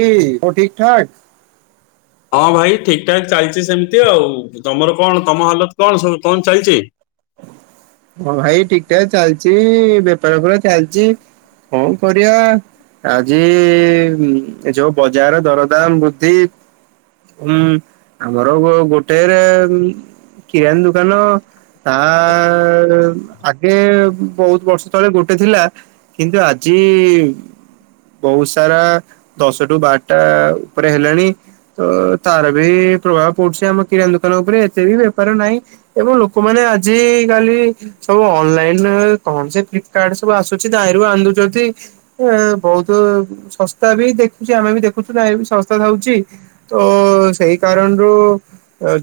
କି, ସବୁ ଠିକ ଠାକ? ହଁ ଭାଇ, ଠିକ ଠାକ୍ ଚାଲିଚି ସେମିତି ଆଉ। ତମର କଣ ତମ ହାଲତ କଣ ସବୁ କଣ ଚାଲିଚି? ହଁ ଭାଇ ଠିକ ଠାକ ଚାଲିଚି, ବେପାର ଫେପାର ଚାଲଚି କଣ କରିଆ ଆଜି ଏ ଯୋଉ ବଜାର ଦରଦାମ ବୃଦ୍ଧି ଉମ୍ ଆମର ଗୋ-ଗୋଟେଇରେ କିରାନୀ ଦୋକାନ ତାହା ଆଗେ ବହୁତ ବର୍ଷ ର୍ଷ ତଳେ ଗୋଟେ ଥିଲା, କିନ୍ତୁ ଆଜି ବହୁତ ସାରା ଦଶଠୁ ବାରଟା ଉପରେ ହେଲାଣି ତ ତାର ବି ପ୍ରଭାବ ପଡୁଛି ଆମ କିରାଣୀ ଦୋକାନ ଉପରେ, ଏତେ ବି ବେପାର ନାହିଁ ଏବଂ ଲୋକ ମୋର ଆଜି କାଲି ସବୁ ଅନଲାଇନ କଣ ସେ ଫ୍ଲିପକାର୍ଟ ସବୁ ଆସୁଛି ତାହିଁରୁ ଆଣ ଦୋଉଛନ୍ତି। ଏ ବହୁତ ଶସ୍ତା ବି ଦେଖୁଛି ଆମେ ବି ଦେଖୁଛୁ ନା ଏ ବି ଶସ୍ତା ଥାଉଛି ତ ସେଇ କାରଣରୁ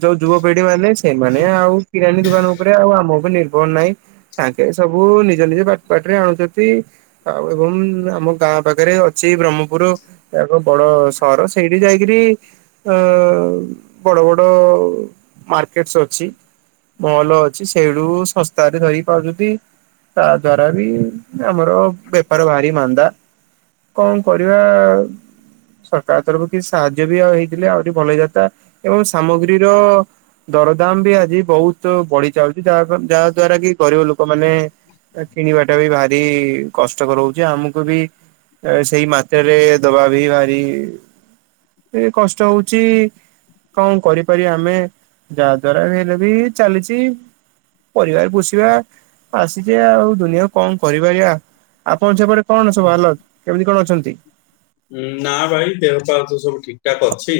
ଯୋଉ ଯୁବପିଢି ମାନେ ସେମାନେ ଆଉ କିରାଣୀ ଦୋକାନ ଉପରେ ଆଉ ଆମ ଉପରେ ନିର୍ଭର ନାହିଁ। ତାଙ୍କେ ସବୁ ନିଜ ନିଜ ପାଟିରେ ଆଣୁଛନ୍ତି। ଆଉ ଏବଂ ଆମ ଗାଁ ପାଖରେ ଅଛି ବ୍ରହ୍ମପୁର ତା ଏକ ବଡ ସହର ସେଇଠି ଯାଇକରି ଅ ବଡ ବଡ ମାର୍କେଟସ୍ ଅଛି। ମହଲ ଅଛି ସେଇଠୁ ଶସ୍ତାରେ ଧରିକି ପାଉଛନ୍ତି। ତା ଦ୍ଵାରା ବି ଆମର ବେପାର ଭାରି ମାନ୍ଦା କଣ କରିବା ସରକାର ତରଫରୁ କିଛି ସାହାଯ୍ୟ ବି ଆଉ ହେଇଥିଲେ ଆହୁରି ଭଲ ହେଇଯାତା ଏବଂ ସାମଗ୍ରୀର ଦରଦାମ ବି ଆଜି ବହୁତ ବଢି ଯାଉଛି ଯହା ଯାହା ଦ୍ଵାରା କି ଗରିବ ଲୋକମାନେ କିଣିବାଟା ବି ଭାରି କଷ୍ଟକ ରଉଛି ଆମକୁ ବି ସେଇ ମାତ୍ରରେ ଦବା ବି ଭାରି ଏ କଷ୍ଟ ହଉଚି କଣ କରିପାରିବା ଆମେ ଯାହା ଦ୍ଵାରା ହେଲେ ବି ଚାଲିଛି ପରିବାର ପୋଷିବା ଆସିଛେ ଆଉ ଦୁନିଆ କଣ କରିପାରିବା। ଆପଣ ସେପଟେ କଣ ସବୁ ଆଲତ କେମିତି କଣ ଅଛନ୍ତି? ଉଁ ନା ଭାଇ ଦେହ ପା ତ ସବୁ ଠିକ ଠାକ ଅଛି।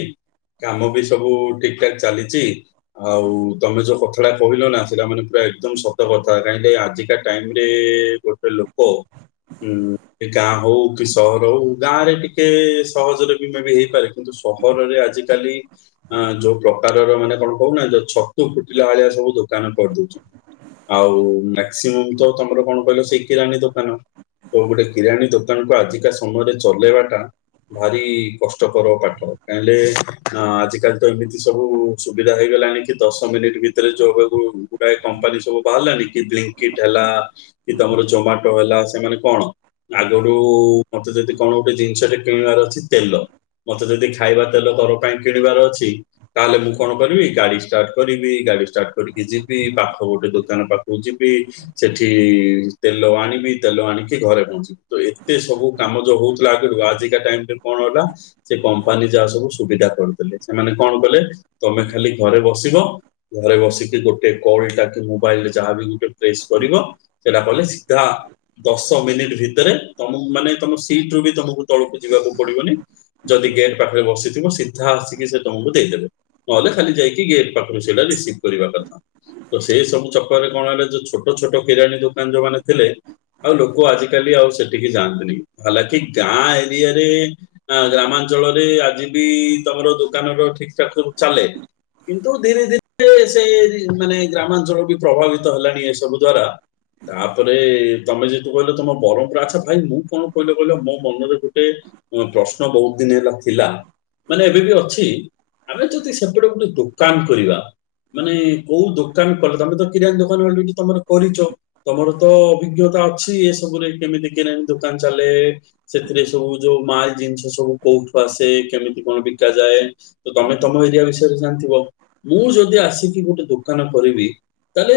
କାମ ବି ସବୁ ଠିକ ଠାକ ଚାଲିଛି। ଆଉ ତମେ ଯୋଉ କଥାଟା କହିଲ ନା ସେଟା ମାନେ ପୁରା ଏକଦମ ସତ କଥା କାହିଁକି ଆଜିକା ଟାଇମରେ ଗୋଟେ ଲୋକ ଉଁ ଗାଁ ହଉ କି ସହର ହଉ ଗାଁରେ ଟିକେ ସହଜରେ ବୀମା ବି ହେଇପାରେ କିନ୍ତୁ ସହରରେ ଆଜିିକାଲି ଆ ଯୋଉ ପ୍ରକାରର ମାନେ କଣ କହୁନା ଯୋଉ ଛତୁ ଫୁଟିଲା ଭଳିଆ ସବୁ ଦୋକାନ କରିଦଉଛନ୍ତି। ଆଉ ମ୍ୟାକ୍ସିମମ୍ ତ ତମର କଣ କହିଲ ସେଇ କିରାଣୀ ଦୋକାନ। କୋଉ ଗୋଟେ କିରାଣୀ ଦୋକାନକୁ ଆଜିକା ସମୟରେ ଚଲେଇବା ଟା ଭାରି କଷ୍ଟକର ପାଠ କାହିଁଲେ ନା ଆଜିକାଲି ତ ଏମିତି ସବୁ ସୁବିଧା ହେଇଗଲାଣି କି ଦଶ ମିନିଟ୍ ଭିତରେ ଯୋଉ ଗୁଡାଏ କମ୍ପାନୀ ସବୁ ବାହାରିଲାଣି କି [unintelligible] ହେଲା କି ତମର ଜମାଟୋ ହେଲା ସେମାନେ କଣ ଆଗରୁ ମତେ ଯଦି କଣ ଗୋଟେ ଜିନିଷଟେ କିଣିବାର ଅଛି ତେଲ ମତେ ଯଦି ଖାଇବା ତେଲ ଘର ପାଇଁ କିଣିବାର ଅଛି ତାହେଲେ ମୁଁ କଣ କରିବି ଗାଡି ଷ୍ଟାର୍ଟ କରିବି ଗାଡି ଷ୍ଟାର୍ଟ କରିକି ଯିବି ପାଖ ଗୋଟେ ଦୋକାନ ପାଖକୁ ଯିବି ସେଠି ତେଲ ଆଣିବି ତେଲ ଆଣିକି ଘରେ ପହଞ୍ଚିବି ତ ଏତେ ସବୁ କାମ ଯୋଉ ହଉଛି ଆଜିକା ଟାଇରେ କଣ ହେଲା ସେ କମ୍ପାନୀ ଯାହା ସବୁ ସୁବିଧା କରିଦେଲେ ସେମାନେ କଣ କଲେ ତମେ ଖାଲି ଘରେ ବସିବ ଘରେ ବସିକି ଗୋଟେ କଲ ଟା କି ମୋବାଇଲରେ ଯାହାବି ଗୋଟେ ପ୍ରେସ୍ କରିବ ସେଇଟା କଲେ ସିଧା ଦଶ ମିନିଟ ଭିତରେ ତମ ମାନେ ତମ ସିଟ ରୁ ବି ତମକୁ ତଳକୁ ଯିବାକୁ ପଡିବନି ଯଦି ଗେଟ୍ ପାଖରେ ବସିଥିବ ସିଧା ଆସିକି ସେ ତମକୁ ଦେଇଦେବେ। ନହେଲେ ଖାଲି ଯାଇକି ଗେଟ୍ ପାଖରୁ ସେଇଟା ରିସିଭ୍ କରିବା କଥା। ତ ସେଇ ସବୁ ଚକରରେ କଣ ହେଲେ ଯୋଉ ଛୋଟ ଛୋଟ କିରାଣୀ ଦୋକାନ ଯୋଉମାନେ ଥିଲେ ଆଉ ଲୋକ ଆଜିକାଲି ଆଉ ସେଠିକି ଯାଆନ୍ତିନି ହଲାକି ଗାଁ ଏରିଆରେ ଆ ଗ୍ରାମାଞ୍ଚଳରେ ଆଜି ବି ତମର ଦୋକାନ ର ଠିକ ଠାକ ସବୁ ଚାଲେ। କିନ୍ତୁ ଧୀରେ ଧୀରେ ସେ ମାନେ ଗ୍ରାମାଞ୍ଚଳ ବି ପ୍ରଭାବିତ ହେଲାଣି ଏସବୁ ଦ୍ଵାରା ତାପରେ ତମେ ଜେହେତୁ କହିଲ ତମ ବ୍ରହ୍ମପୁର ଆଚ୍ଛା ଭାଇ ମୁଁ କଣ କହିଲ କହିଲ ମୋ ମନରେ ଗୋଟେ ପ୍ରଶ୍ନ ବହୁତ ଦିନ ହେଲା ଥିଲା ମାନେ ଏବେ ବି ଅଛି ଆମେ ଯଦି ସେପଟେ ଗୋଟେ ଦୋକାନ କରିବା ମାନେ କୋଉ ଦୋକାନ କଲ ତମେ ତ କିରାଣୀ ଦୋକାନ ଅଲରେଡି ତମର କରିଛ ତମର ତ ଅଭିଜ୍ଞତା ଅଛି ଏ ସବୁରେ କେମିତି କିରାଣି ଦୋକାନ ଚାଲେ ସେଥିରେ ସବୁ ଯୋଉ ମାଲ ଜିନିଷ ସବୁ କୋଉଠୁ ଆସେ କେମିତି କଣ ବିକ ଯାଏ? ତ ତମେ ତମ ଏରିଆ ବିଷୟରେ ଜାଣିଥିବ ମୁଁ ଯଦି ଆସିକି ଗୋଟେ ଦୋକାନ କରିବି। ତାହେଲେ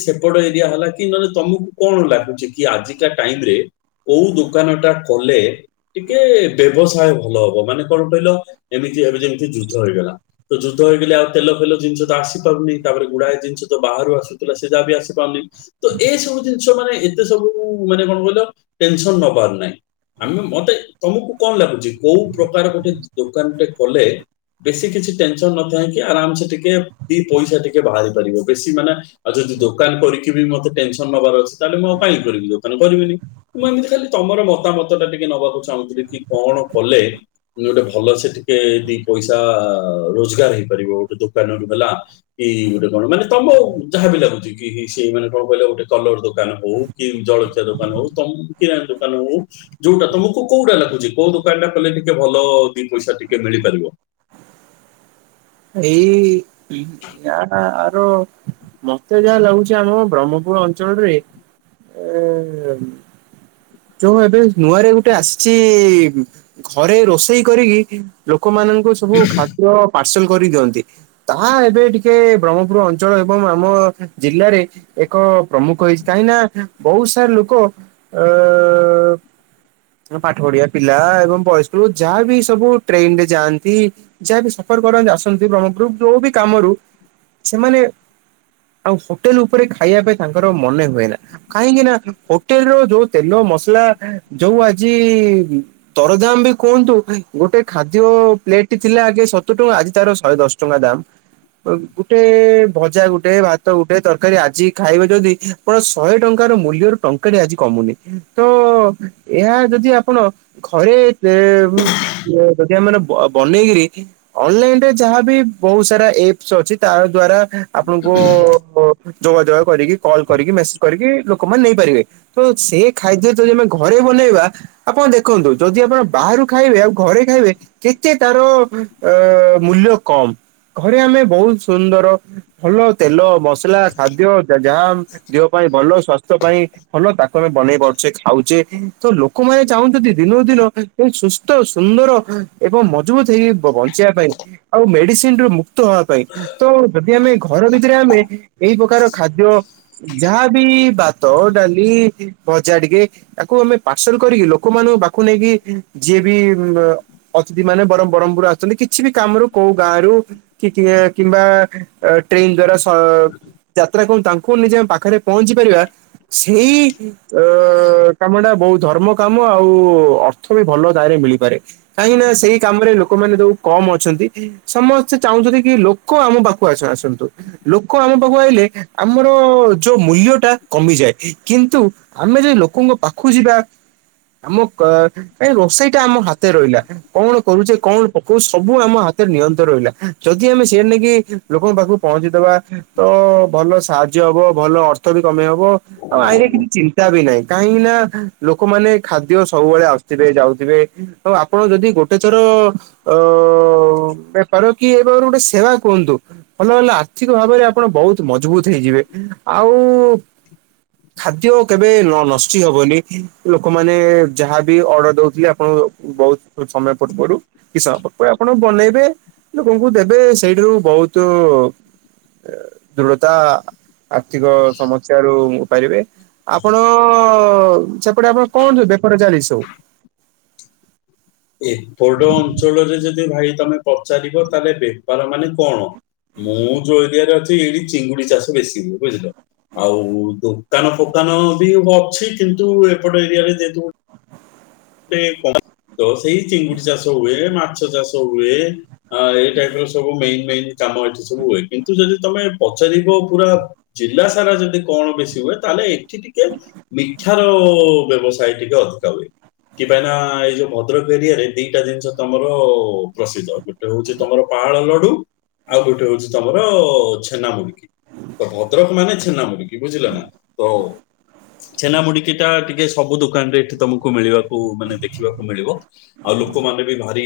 ସେପଡ ଏରିଆ ହେଲା କି ନହେଲେ ତମକୁ କଣ ଲାଗୁଚି କି ଆଜିକା ଟାଇମ ରେ କୋଉ ଦୋକାନ ଟା କଲେ ଟିକେ ବ୍ୟବସାୟ ଭଲ ହବ ମାନେ କଣ କହିଲ ଏମିତି ଏବେ ଯେମିତି ଯୁଦ୍ଧ ହେଇଗଲା। ତ ଯୁଦ୍ଧ ହେଇଗଲେ ଆଉ ତେଲ ଫେଲ ଜିନିଷ ତ ଆସି ପାରୁନି। ତାପରେ ଗୁଡାଏ ଜିନିଷ ତ ବାହାରୁ ଆସୁଥିଲା ସେ ଯା ବି ଆସିପାରୁନି। ତ ଏସବୁ ଜିନିଷ ମାନେ ଏତେ ସବୁ ମାନେ କଣ କହିଲ ଟେନସନ ନବାର ନାହିଁ। ଆମେ ମତେ ତମକୁ କଣ ଲାଗୁଚି କୋଉ ପ୍ରକାର ଗୋଟେ ଦୋକାନଟେ କଲେ ବେଶୀ କିଛି ଟେନସନ ନଥାଇଁ କିି ଆରାମସେ ଟିକେ ଦିଇ ପଇସା ଟିକେ ବାହାରି ପାରିବ ବେଶୀ ମାନେ ଆଉ ଯଦି ଦୋକାନ କରିକି ବି ମତେ ଟେନସନ ନବାର ଅଛି ତାହେଲେ ମୁଁ ଆଉ କାହିଁକି କରିବି ଦୋକାନ କରିବିନି। ମୁଁ ଏମିତି ଖାଲି ତମର ମତାମତ ଟା ଟିକେ ନବାକୁ ଚାହୁଁଥିଲି କି କଣ କଲେ ଗୋଟେ ଭଲ ସେ ଟିକେ ଦିଇ ପଇସା ରୋଜଗାର ହେଇପାରିବ ଗୋଟେ ଦୋକାନ ରୁ ହେଲା। ଏଇ ଗୋଟେ କଣ ମାନେ ତମ ଯାହାବ ବି ଲାଗୁଛି କି ସେଇ ମାନେ କଣ କହିଲ ଗୋଟେ କଲର ଦୋକାନ ହୋଉ। କି ଜଳଖିଆ ଦୋକାନ ହୋଉ ତମ କିରାଣ ଦୋକାନ ହୋଉ। ଯୋଉଟା ତମକୁ କୋଉଟା ଲାଗୁଛି କୋଉ ଦୋକାନ ଟା କଲେ ଟିକେ ଭଲ ଦିଇ ପଇସା ଟିକେ ମିଳିପାରିବ? ଏଇ ୟା ଆର ମତେ ଯାହା ଲାଗୁଛି ଆମ ବ୍ରହ୍ମପୁର ଅଞ୍ଚଳରେ ଏ ଯୋଉ ଏବେ ନୂଆରେ ଗୋଟେ ଆସିଛି ଘରେ ରୋଷେଇ କରିକି ଲୋକମାନଙ୍କ ବୁ ସବୁ ଖାଦ୍ୟ ପାର୍ସଲ କରି ଦିଅନ୍ତି। ତାହା ଏବେ ଟିକେ ବ୍ରହ୍ମପୁର ଅଞ୍ଚଳ ଏବଂ ଆମ ଜିଲ୍ଲାରେ ଏକ ପ୍ରମୁଖ ହେଇଛି କାହିଁକି ନା ବୋହୁତ ସାରା ଲୋକ ଆ ପାଠ ପଢଆ ପିଲା ଏବଂ ବୟସ୍କୃ ଯାହାବି ସବୁ ଟ୍ରେନରେ ଯାଆନ୍ତି। ଯାହାବି ସଫର କରନ୍ତି ଆସନ୍ତି ବ୍ରହ୍ମଗ୍ରୁପ ଯୋଉ ବି କାମରୁ ସେମାନେ ଆଉ ହୋଟେଲ ଉପରେ ଖାଇବା ପାଇଁ ତାଙ୍କର ମନେ ହୁଏ ନା। କାହିଁକି ନା ହୋଟେଲ ର ଯୋଉ ତେଲ ମସଲା ଯୋଉ ଆଜି ଦରଦାମ ବି କୁହନ୍ତୁ ଗୋଟେ ଖାଦ୍ୟ ପ୍ଲେଟଟି ଥିଲା ଆଗେ ସତୁଟୁ ଆଜି ତାର ଶହେ ଦଶ ଚଙ୍ଗା ଦାମ। ଗୋଟେ ଭଜା ଗୋଟେ ଭାତ ଗୋଟେ ତରକାରୀ ଆଜି ଖାଇବେ ଯଦି ପ ଶହେ ଟଙ୍କାର ମୂଲ୍ୟରୁ ଟଙ୍କାଟି ଆଜି କମୁନି। ତ ଏହା ଯଦି ଆପଣ ଘରେ ଏମ୍ [inaudible] ଯଦି ଆମେମାନେ ବ୍ ବନେଇକିରି ଅନଲାଇନ ରେ ଯାହାବି ବୋହୁତ ସାରା ଏପ୍ସ ଅଛି ତା ଦ୍ଵାରା ଆପଣଙ୍କୁ ଯୋଗାଯୋଗ କରିକି କଲ୍ କରିକି ମେସେଜ କରିକି ଲୋକମାନୋନ ନେଇପାରିବେ ତ ସେ ଖାଦ୍ୟ ଯଦି ଆମେ ଘରେ ବନେଇବା। ଆପଣ ଦେଖନ୍ତୁ ଯଦି ଆପଣ ବାହାରୁ ଖାଇବେ ଆଉ ଘରେ ଖାଇବେ କେତେ ତାର ଅ ମୂଲ୍ୟ କମ ଘରେ ଆମେ ବୋହୁତ ସୁନ୍ଦର ଭଲ ତେଲ ମସଲା ଖାଦ୍ୟ ଜାଜାମ। ଦେହ ପାଇଁ ଭଲ ସ୍ୱାସ୍ଥ୍ୟ ପାଇଁ ଭଲ ତାକୁ ଆମେ ବନେଇ ପାରୁ ସେ ଖାଉଚେ ତ ଲୋକମାନେ ଚାହୁଁଛନ୍ତି ଦିନକୁ ଦିନ ସୁସ୍ଥ ସୁନ୍ଦର ଏବଂ ମଜବୁତ୍ ହେଇକି ବଞ୍ଚିବା ପାଇଁ। ଆଉ ମେଡିସିନରୁ ମୁକ୍ତ ହବା ପାଇଁ ତ ଯଦି ଆମେ ଘର ଭିତରେ ଆମେ ଏହି ପ୍ରକାର ଖାଦ୍ୟ ଯାହାବି ଭାତ, ଡାଲି, ଭ ଜା ଟିକେ ତାକୁ ଆମେ ପାର୍ସଲ କରିକି ଲୋକମାନଙ୍କୁ ପାଖକୁ ନେଇକି ଯିଏ ବି ଅତିଥି ମାନେ ବର ବ୍ରହ୍ମପୁର ଆସୁଛନ୍ତି କିଛି ବି କାମରୁ କୋଉ ଗାଁରୁ କି କି କିମ୍ବା ଟ୍ରେନ୍ ଦ୍ଵାରା ସ ଯାତ୍ରା କ ତାଙ୍କୁ ନିଜେ ଆମ ପାଖରେ ପହଞ୍ଚି ପାରିବା ସେଇ ଅ କାମ ଟା ବୋହୁତ ଧର୍ମ କାମ ଆଉ ଅର୍ଥ ବି ଭଲ ଦାୟରେ ମିଳିପାରେ। କାହିଁକି ନା ସେଇ କାମରେ ଲୋକମାନେ ଯୋଉ କମ ଅଛନ୍ତି। ସମସ୍ତେ ଚାହୁଁଛନ୍ତି କି ଲୋକ ଆମ ପାଖକୁ ଆସ ଆସ ନ୍ତୁ ଲୋକ ଆମ ପାଖକୁ ଆଇଲେ ଆମର ଯୋଉ ମୂଲ୍ୟ ଟା କମିଯାଏ କିନ୍ତୁ ଆମେ ଯଦି ଲୋକଙ୍କ ପାଖକୁ ଯିବା ଆମ କ ରୋଷେଇ ଟା ଆମ ହାତରେ ରହିଲା। କଣ କରୁଚେ କଣ ପକୋଉ ସବୁ ଆମ ହାତରେ ନିୟନ୍ତ୍ର ରହିଲା। ଯଦି ଆମେ ସେଆଡ଼େ ନେଇକି ଲୋକଙ୍କ ପାଖକୁ ପହଞ୍ଚେଇଦବା ତ ଭଲ ସାହାଯ୍ୟ ହବ ଭଲ ଅର୍ଥ ଅର୍ଥ ବି କମେଇ ହବ ଆଉ ଆଇରେ କିଛି ଚିହ ନାଇଁ କାହିଁକି ନା ଲୋକମାନେ ଖାଦ୍ୟ ସବୁବେଳେ ଆସୁଥିବେ ଯାଉଥିବେ ଆଉ ଆପଣ ଯଦି ଗୋଟେ ଚର ଅ ବେପାର କି ଏ ଭାବରେ ଗୋଟେ ସେବା କୁହନ୍ତୁ। ଭଲ ହେଲେ ଆର୍ଥିକ ଭାବରେ ଆପଣ ବହୁତ ମଜବୁତ ହେଇଯିବେ ଆଉ। ଖାଦ୍ୟ କେବେ ନଷ୍ଟି ହବନି ଲୋକମାନେ ଯାହାବି ଅର୍ଡର ଦଉଥିଲେ ଆପଣ ବହୁତ ସମୟ ପୂର୍ବରୁ କିଛି ସମୟ ପରେ ଆପଣ ବନେଇବେ ଲୋକଙ୍କୁ ଦେବେ ସେଇଠାରୁ ବୋହୁତ ଦୃଢତା ଆ ଆର୍ଥିକ ସମସ୍ୟା ରୁ ପାରିବେ ଆପଣ ସେପଟେ ଆପଣ କଣ ସବୁ ବେପାର ଚାଲିଚି ସବୁ ଏପଟ ଅଞ୍ଚଳରେ ଯଦି ଭାଇ ତମେ ପଚାରିବ ତାହେଲେ ବେପାର ମାନେ କଣ। ମୁଁ ଯୋଉ ଏରିଆରେ ଅଛି ଏଇଠି ଚିଙ୍ଗୁଡି ଚାଷ ବେଶୀ ହୁଏ ବୁଝିଲ। ଆଉ ଦୋକାନ ଫୋକାନ ବି ଅଛି କିନ୍ତୁ ଏପଟ ଏରିଆ ରେ ଯେହେତୁ ସେ କଣ [unintelligible] ତ ସେଇ ଚିଙ୍ଗୁଡି ଚାଷ ହୁଏ ମାଛ ଚାଷ ହୁଏ ଏଇ ଟାଇପ ର ସବୁ ମେନ ମେନ୍ କାମ ଏଠି ସବୁ ହୁଏ କିନ୍ତୁ ଯଦି ତମେ ପଚାରିବ ପୁରା ଜିଲ୍ଲା ସାରା ଯଦି କଣ ବେଶି ହୁଏ ତାହେଲେ ଏଠି ଟିକେ ମିଠା ର ବ୍ୟବସାୟ ଟିକେ ଅଧିକା ହୁଏ କିପାଇ ନା ଏଇ ଯୋଉ ଭଦ୍ରକ ଏରିଆରେ ଦିଟା ଜିନିଷ ତମର ପ୍ରସିଦ୍ଧ ଗୋଟେ ହଉଛି ତମର ପାହାଳ ଲଡୁ ଆଉ ଗୋଟେ ହଉଛି ତମର ଛେନା ମୁୁଡୁକି। ତ ଭଦ୍ରକ ମାନେ ଛେନା ମୁଡିକି ବୁଝିଲଲେ ନା ତ ଛେନା ମୁଡିକି ଟା ଟିକେ ସବୁ ଦୋକାନ ରେ ଏଠି ତମକୁ ମିଳିବାକୁ ମାନେ ଦେଖିବାକୁ ମିଳିବ। ଆଉ ଲୋକମାନେ ବି ଭାରି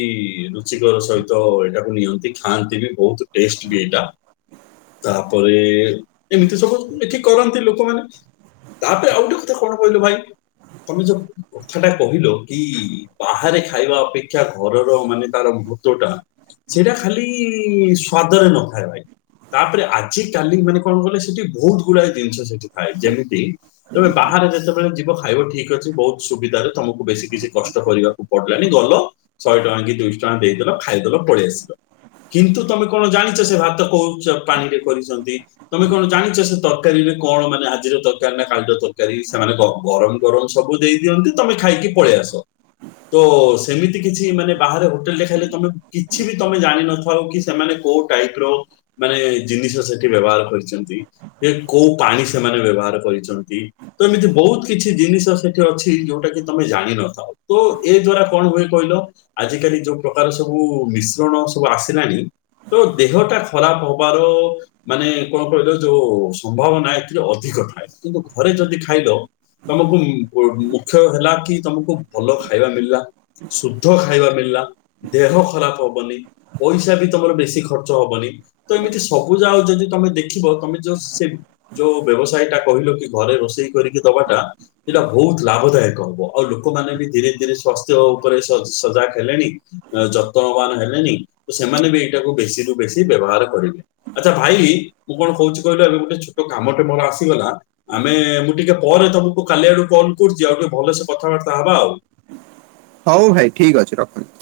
ରୁଚିକର ସହିତ ଏଇଟାକୁ ନିଅନ୍ତି ଖାଆନ୍ତି ବି ବହୁତ। ଟେଷ୍ଟ ବି ଏଇଟା। ତାପରେ ଏମିତି ସବୁ ଏଠି କରନ୍ତି ଲୋକମାନେ। ତାପରେ ଆଉ ଗୋଟେ କଥା କଣ କହିଲ ଭାଇ ତମେ ଯୋଉ କଥାଟା କହିଲ କି ବାହାରେ ଖାଇବା ଅପେକ୍ଷା ଘରର ମାନେ ତାର ମହତ୍ୱ ଟା। ସେଇଟା ଖାଲି ସ୍ଵାଦରେ ନ ଥାଏ ଭାଇ। ତାପରେ ଆଜି କାଲି ମାନେ କଣ କହିଲ ସେଠି ବୋହୁତ ଗୁଡା ଜିନିଷ ସେଠି ଥାଏ ଯେମିତି ତେବେ ବାହାରେ ଯେତେବେଳେ ଯିବ ଖାଇବ ଠିକ ଅଛି ବୋହୁତ ସୁବିଧାରେ ତମକୁ ବେଶୀ କିଛି କଷ୍ଟ କରିବାକୁ ପଡିଲାନି ଗଲ ଶହେ ଟଙ୍କା କି ଦୁଇଶହ ଟଙ୍କା ଦେଇଦେଲ ଖାଇଦେଲ ପଳେଇ ଆସିଲ। କିନ୍ତୁ ତମେ କଣ ଜାଣିଛ ସେ ଭାତ କୋଉ ଚ ପାଣିରେ କରିଛନ୍ତି। ତମେ କଣ ଜାଣିଛ ସେ ତରକାରୀରେ କଣ ମାନେ ଆଜିର ତରକାରୀ ନା କାଲିର ତରକାରୀ ସେମାନେ ଗ ଗରମ ଗରମ ସବୁ ଦେଇ ଦିଅନ୍ତି ତମେ ଖାଇକି ପଳେଇ ଆସ। ତ ସେମିତି କିଛି ମାନେ ବାହାରେ ହୋଟେଲରେ ଖାଇଲେ ତମେ କିଛି ବି ତମେ ଜାଣିିନଥାଅ କି ସେମାନେ କୋଉଠ ମାଇପ ର ମାନେ ଜିନିଷ ସେଠି ବ୍ୟବହାର କରିଛନ୍ତି। ଯେ କୋଉ ପାଣି ସେମାନେ ବ୍ୟବହାର କରିଛନ୍ତି। ତ ଏମିତି ବୋହୁତ କିଛି ଜିନିଷ ସେଠି ଅଛି ଯୋଉଟା କି ତମେ ଜାଣିନଥାଅ। ତ ଏଇ ଦ୍ଵାରା କଣ ହୁଏ କହିଲ? ଆଜିକାଲି ଯୋଉ ପ୍ରକାର ସବୁ ମିଶ୍ରଣ ସବୁ ଆସିଲାଣି ତ ଦେହ ଟା ଖରାପ ହବାରୋ ମାନେ କଣ କହିଲ ଯୋଉ ସମ୍ଭାବନା ଏଥିରେ ଅଧିକ ଥାଏ କିନ୍ତୁ ଘରେ ଯଦି ଖାଇଲ ତମକୁ ମୁ ମୁଖ୍ୟ ହେଲା କି ତମକୁ ଭଲ ଖାଇବା ମିଳିଲା। ଶୁଦ୍ଧ ଖାଇବା ମିଳିଲା ଦେହ ଖରାପ ହବନି। ପଇସା ବି ତମର ବେଶି ଖର୍ଚ୍ଚ ହବନି। ତ ଏମିତି ସବୁ ଯାଅ ଯଦି ତମେ ଦେଖିବ ତମେ ଜଶ୍ ସେମ୍ ଯୋଉ ବ୍ୟବସାୟ ଟା କହିଲ କି ଘରେ ରୋଷେଇ କରିକି ଦବାଟା ଏଇଟା ବୋହୁତ ଲାଭଦାୟକ ହବ ଆଉ ଲୋକମାନେ ଧୀରେ ଧୀରେ ଶସ୍ୟ ଉପରେ ସ ସଜାଗ ହେଲେଣି। ଯତ୍ନବାନ ହେଲେନି ତ ସେମାନେ ବି ଏଇଟାକୁ ବେଶୀ ରୁ ବେଶୀ ବ୍ୟବହାର କରିବେ। ଆଚ୍ଛା ଭାଇ ମୁଁ କଣ କହୁଛି କହିଲ ଏବେ ଗୋଟେ ଛୋଟ କାମଟେ ମୋର ଆସିଗଲା ଆମେ-ଏ-ଏ ମୁଁ ଟିକେ ପରେ ତମକୁ କାଲି ଆଡକୁ କଲ କରୁଛି ଆଉ ଟିକେ ଭଲସେ କଥାବାର୍ତ୍ତା ହବା ଆଉ। ହଉ ଭାଇ ଠିକ୍ ଅଛି ରଖନ୍ତୁ।